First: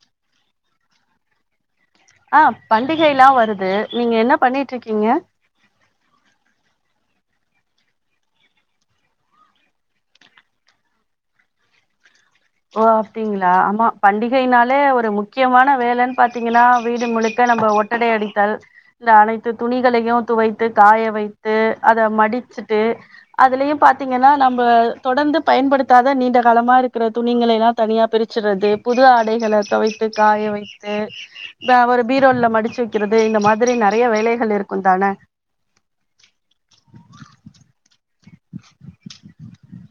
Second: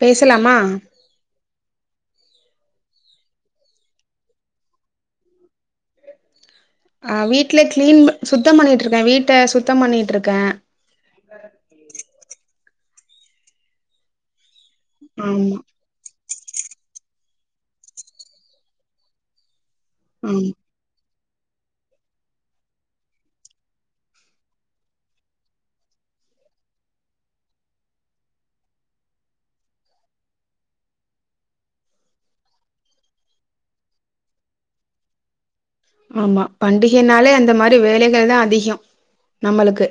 பேசலாமா ஆ பண்டிகைல்லா வருது நீங்க என்ன பண்ணிட்டுருக்கீங்க ஆ வீட்ல கிளீன் ப சுத்தம் பண்ணிட்டுருக்க வீட்ட சுத்தம் பண்ணிட்டுருக்க ஓ அப்டிங்களா ஆமா பண்டிகையினாலே ஒரு ஆமா முக்கியமான வேல பாத்தீங்கன்னா வீடு முழுக்க நம்ம ஒட்டடை அடித்தல் இந்த அனைத்து துணிகளையு ஆமா துவைத்து காய வைத்து அத மடிச்சுட்டு அதுலயு பாத்தீங்கன்னா நம்ம தொடர்ந்து பயன்படுத்தாத நீண்ட காலமா இருக்கறது துணிங்களைல்லா தனியா பிரிச்சுடுறது புது ஆடைகள துவைத்து காய வைத்து இத அவரு பீரோல்ல மடிச்சு வக்கிறது இந்த மாதிரி நறைய வேலைகள் இருக்கு தான ஆமா பண்டிகைனாலே அந்த மாரி வேலைகள் தா அதிகோ நம்மளுக்கு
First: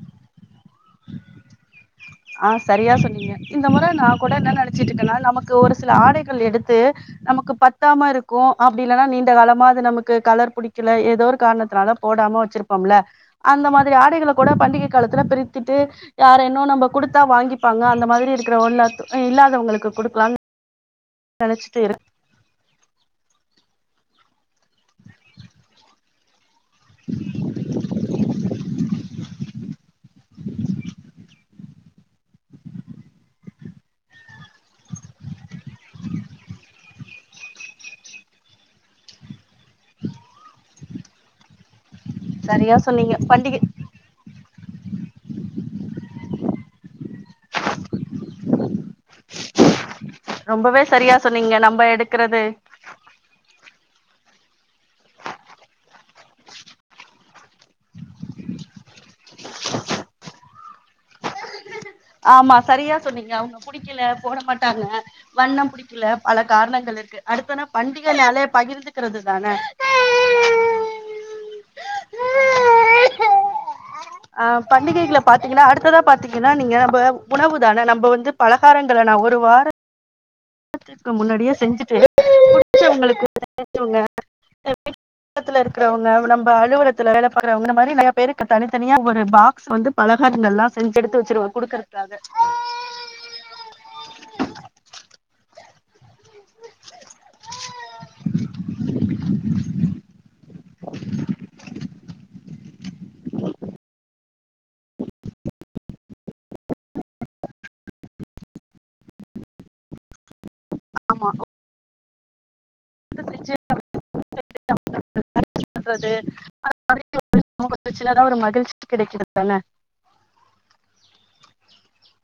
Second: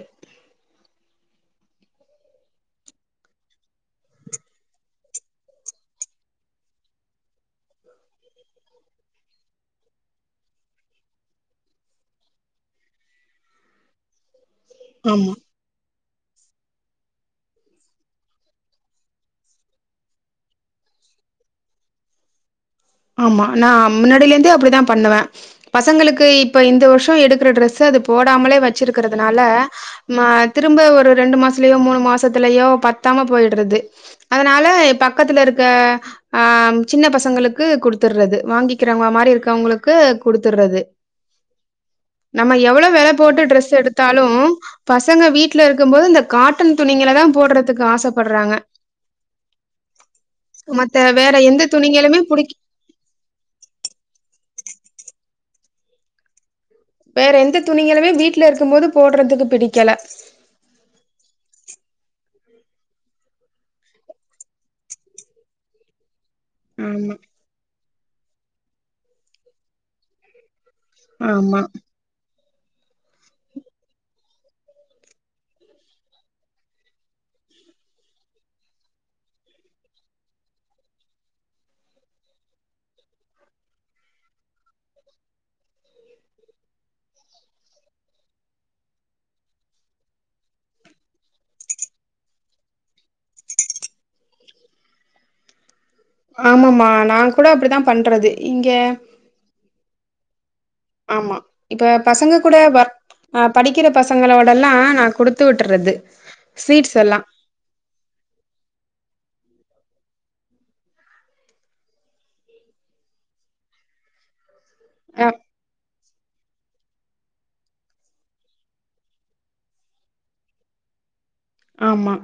ஆ சரியா சொன்னீங்க இந்த முற நா கூட என்ன நனைச்சிட்டு இருக்கன்னா நமக்கு ஒரு சில ஆடைகள் எடுத்து நமக்கு பத்தாம இருக்கு அப்டி இல்லன்னா நீண்ட காலமா அது நமக்கு கலர் புடிக்கல ஏதோ ஒரு காரணத்துனால போடாம வச்சிருப்போம்ல அந்த மாதிரி ஆடைகள கூட பண்டிகை காலத்துல ஆமா பிரித்திட்டு யார என்னோ நம்ம குடுத்தா வாங்கிப்பாங்க அந்த மாதிரி இருக்கிறவோ எல்லாத்து இ இல்லாதவுங்களுக்கு குடுக்கலான் நனைச்சிட்டே இரு ஆமா நா முன்னாடியிலந்தே அப்படிதா பண்ணுவ பசங்களுக்கு இப்போ இந்த வருஷோ எடுக்கற ட்ரெஸ்ஸ அது போடாமலே வச்சுருக்கறதுனால ஆ திரும்ப ஒரு ரெண்டு மாசலயோ மூணு மாசத்துலயோ பத்தாம போயிடுறது அதனால பக்கத்துல இருக்க ஆ சின்ன பசங்களு க்கு குடுத்துடுறது வாங்கிக்கிறவங்க மாரி இருக்கவங்களுக்கு குடுத்துடுறது நம்ம சரியா எவ்ளோ வெல சொன்னீங்க போட்டு பண்டிகை டிரெஸ் எடுத் எத்தாலும் பசங்க வீட்ல இருக்கும் போது இந்த காட்டன் துணிங்கள தான் போடுற துக்கு ஆசப்படுறாங்க ரொம்பவே மத்த சரியா வேற சொன்னீங்க எந்த நம்ம துணிங்களுமே எடுக்கறது புடிக்க வேற எந்த துணிகங்களுமே வீட்ல இருக்கும் போது போடுறதுக்கு புடிக்கல ஆமா சரியா சொன்னீங்க அவங்க புடிக்கல போட மாட்டாங்க வண்ணம் புடி க்கல பல காரணங்கள் ஆமா, இருக்கு அடுத்தன பண்டிகைனாலே பகிர்ந்துக்கிறது தானே ஆமா ஆ பண்டிகைகள பாத்தீங்கன்னா அடுத்ததா பாத்தீங்கன்னா நீங்க இப்ப உணவு தான நம்ப வந்து பலகாரங்கள நா ஒரு வார த்துக்கு முன்னாடியே செஞ்சுட்டு புடிச்சவங்களுக்கு தெரிஞ்சவங்க [inaudible] பக்கத்துல இருக்கிறவங்க நம்ம அலுவலத்தில வேல பாக்கிறவங்க மாரி நறைய பேருக்கு தனித்தனியா ஒரு பாக் சு வந்து பலகாரங்கள்லா செஞ்சு எடுத்து வச்சருவா குடுக்கருத்துக்காக ஆமாம நான் கூட அப்டித்தான் பண்றது இங்க ஆமா இப்ப பசங்க கூட வ ஆ படிக்கிற பசங்களோடல்லாம் நான் கொடுத்து விட்டுறது ஸ்வீட்ஸ் எல்லாம் ஆமா உங்க விஜய் ஆ [unintelligible] பண்றது அத மாதிரி ஒரு முகத்தச்சில தான் ஒரு மகிழ்ச்சி கிடைக்கிறது தான ஆமா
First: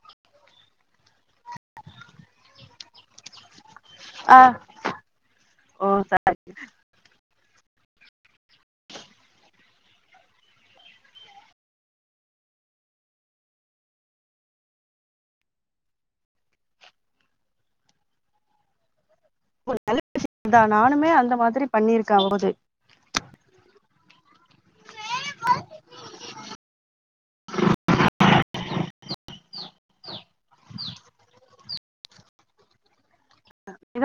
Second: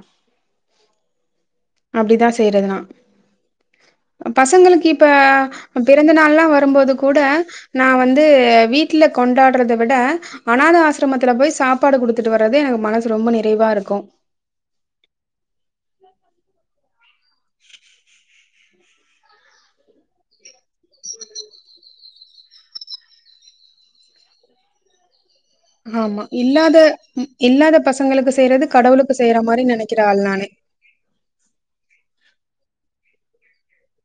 அப்டிதா செய்யறதுனா ஆ பசங்களுக்கு இப்ப ஓ பிறந்த தா நாள்ல்லாம் வரும்போது கூட நான் வந்து வீட்ல கொண்டாடுறத விட அநாத ஆசிரமத்துல போய் சாப்பாடு குடுத்துட்டு வர்றது எனக்கு மனசு ரொம்ப நிறைவா இருக்கும் ஒரு நல்ல விஷயம் தான் நானுமே அந்த மாதிரி பண்ணியிருக்கேன் அவது ஆமா இல்லாத ம் இல்லாத பசங்களுக்கு செய்யறது கடவுளுக்கு செய்யற மாரி நினைக்கிற ஆள் நானு [inaudible]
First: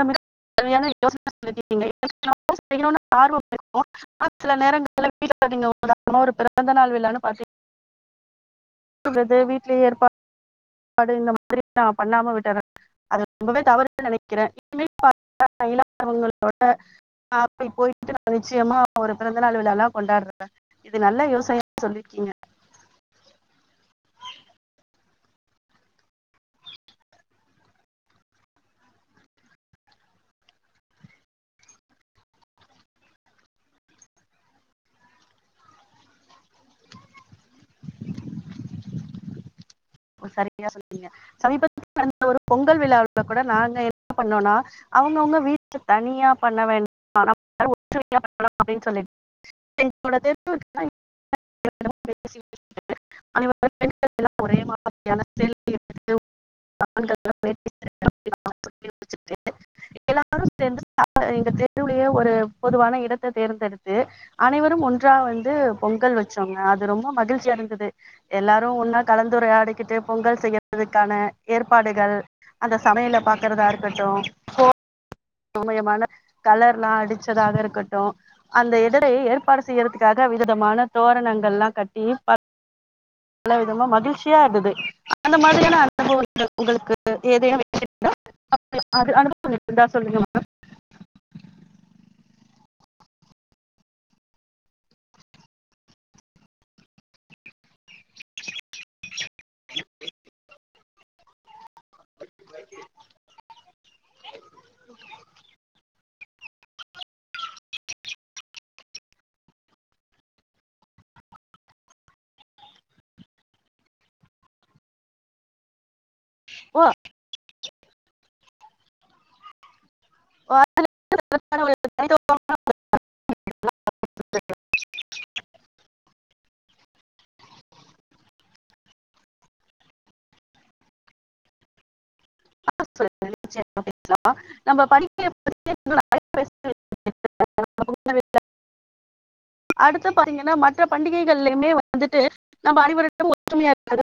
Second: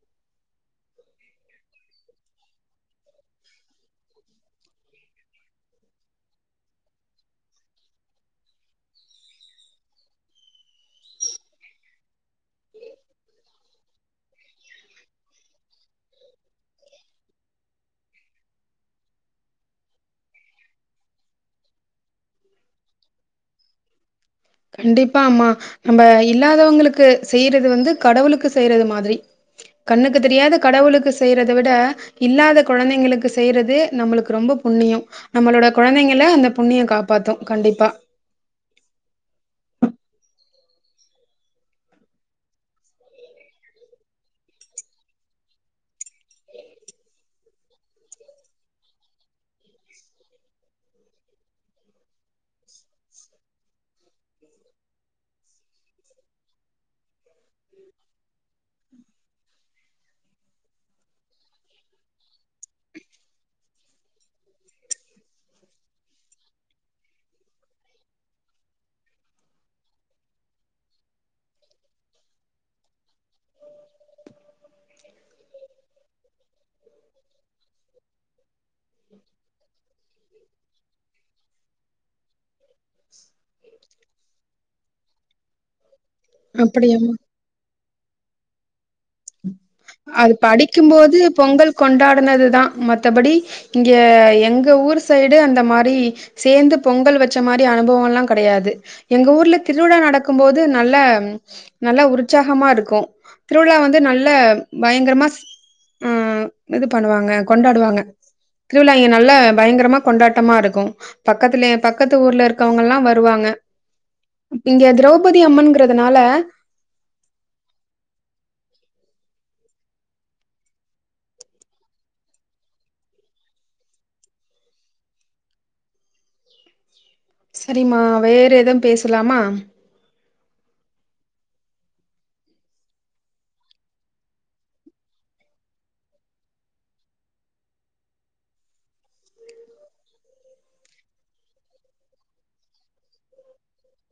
செய்ணும் ஆர்வம் இருக்கும் ஆன சில நேரங்கள வீட்ல நீங்க உதகரமா ஒரு பிறந்த நாள் விழானு பாப்பீங்க றது வீட்டிலயே ஏற்பா டு இந்த மாதிரி நான் பண்ணாம விட்டுறேன் அது ரொம்பவே தவறு நினைக்கிறேன் இனிமேல் பார்த்தா இல்லாதவங்களோட அப்ப போய்ட்டு நான் நிச்சயமா ஒரு பிறந்தநாள் விழால்லாம் கொண்டாடுறேன் இது நல்ல யோசனையா சொல்லிருக்கீங்க கண்டிப்பாமா நம்ம இல்லாதவங்களுக்கு செய்யறது வந்து கடவுளுக்கு செய்யறது மாதிரி கண்ணுக்கு தெரியாத கடவுளுக்கு செய்யறதை விட இல்லாத கொழந்தைங்களுக்கு செய்யறது நம்மளுக்கு ரொம்ப புண்ணியம் நம்மளோட குழந்தைங்கள அந்த புண்ணிய காப்பாத்தும் கண்டிப்பா சரியா சொன்னீங்க சமீபத்துல நடந்த ஒரு பொங்கல் விழாவில் கூட நாங்க என்ன பண்ணோம்னா அவங்கவுங்க வீட்ல தனியா பண்ண வேண்டாம் எல்லாரும் ஒற்றுமையா பண்ணலாம் அப்டின்னு சொல்லிட்டு [inaudible] [inaudible] [inaudible] எல்லாரு சேர்ந்துடாங்க எங்க தெருவுலயே ஒரு பொதுவான இடத்த தேர்ந்தெடுத்து அனைவரும் ஒன்றாக வந்து பொங்கல் வச்சோங்க அது ரொம்ப மகிழ்ச்சியா இருந்தது எல்லாரு ஒன்னா கலந்துரையாடி கிட்டு பொங்கல் செய்யறதுக்கான ஏற்பாடுகள் அந்த சமையல பாக்குறதா இருக்கட்டு போ [inaudible] சமயமான கலர் எல்லா அடிச்சதாக இருக்கட்டும் அந்த இடரை ஏற்பாடு செய்யறதுக்காக விவிதமான தோரணங்கள்லா கட்டி பல விதமா மகிழ்ச்சியா இருந்தது அந்த மாதிரியான அனுபவ உங்க உங்களுக்கு அப்படியாமா எதேனோ வே தா [inaudible] அது படிக்கும்போது பொங்கல் கொண்டாடுனதுதா மத்தபடி இங்க எங்க ஊர் சைடு அந்த மாரி சேந்து பொங்கல் வச்ச மாரி அனுபவல்லா கெடையாது எங்க ஊர்ல திருவிழா நடக்கும்போது நல்ல நல்ல உற்சாகமா இருக்கு ந்து நல்ல பயங்கரமா ம் இது பண்ணுவாங்க கொண்டாடுவாங்க திருவிழா இங்க நல்லா பயங்கரமா கொண்டாட்டமா இருக்கு பக்கத்துலே பக்கத்து ஊர்ல இருக்கவங்கல்லா வருவாங்க இங்க திரௌபதி அம்மன்ங்கிறதுனால ஓ [inaudible] சரிம்மா வேற எதவும் பேசலாமா [inaudible] நம்ப படிக்க [inaudible] [inaudible] அடுத்து பாத்தீங்கன்னா மற்ற பண்டிகைகள்லயுமே வந்துட்டு நம்ம அனைவரிடமு ஒற்றுமையா இருப்பது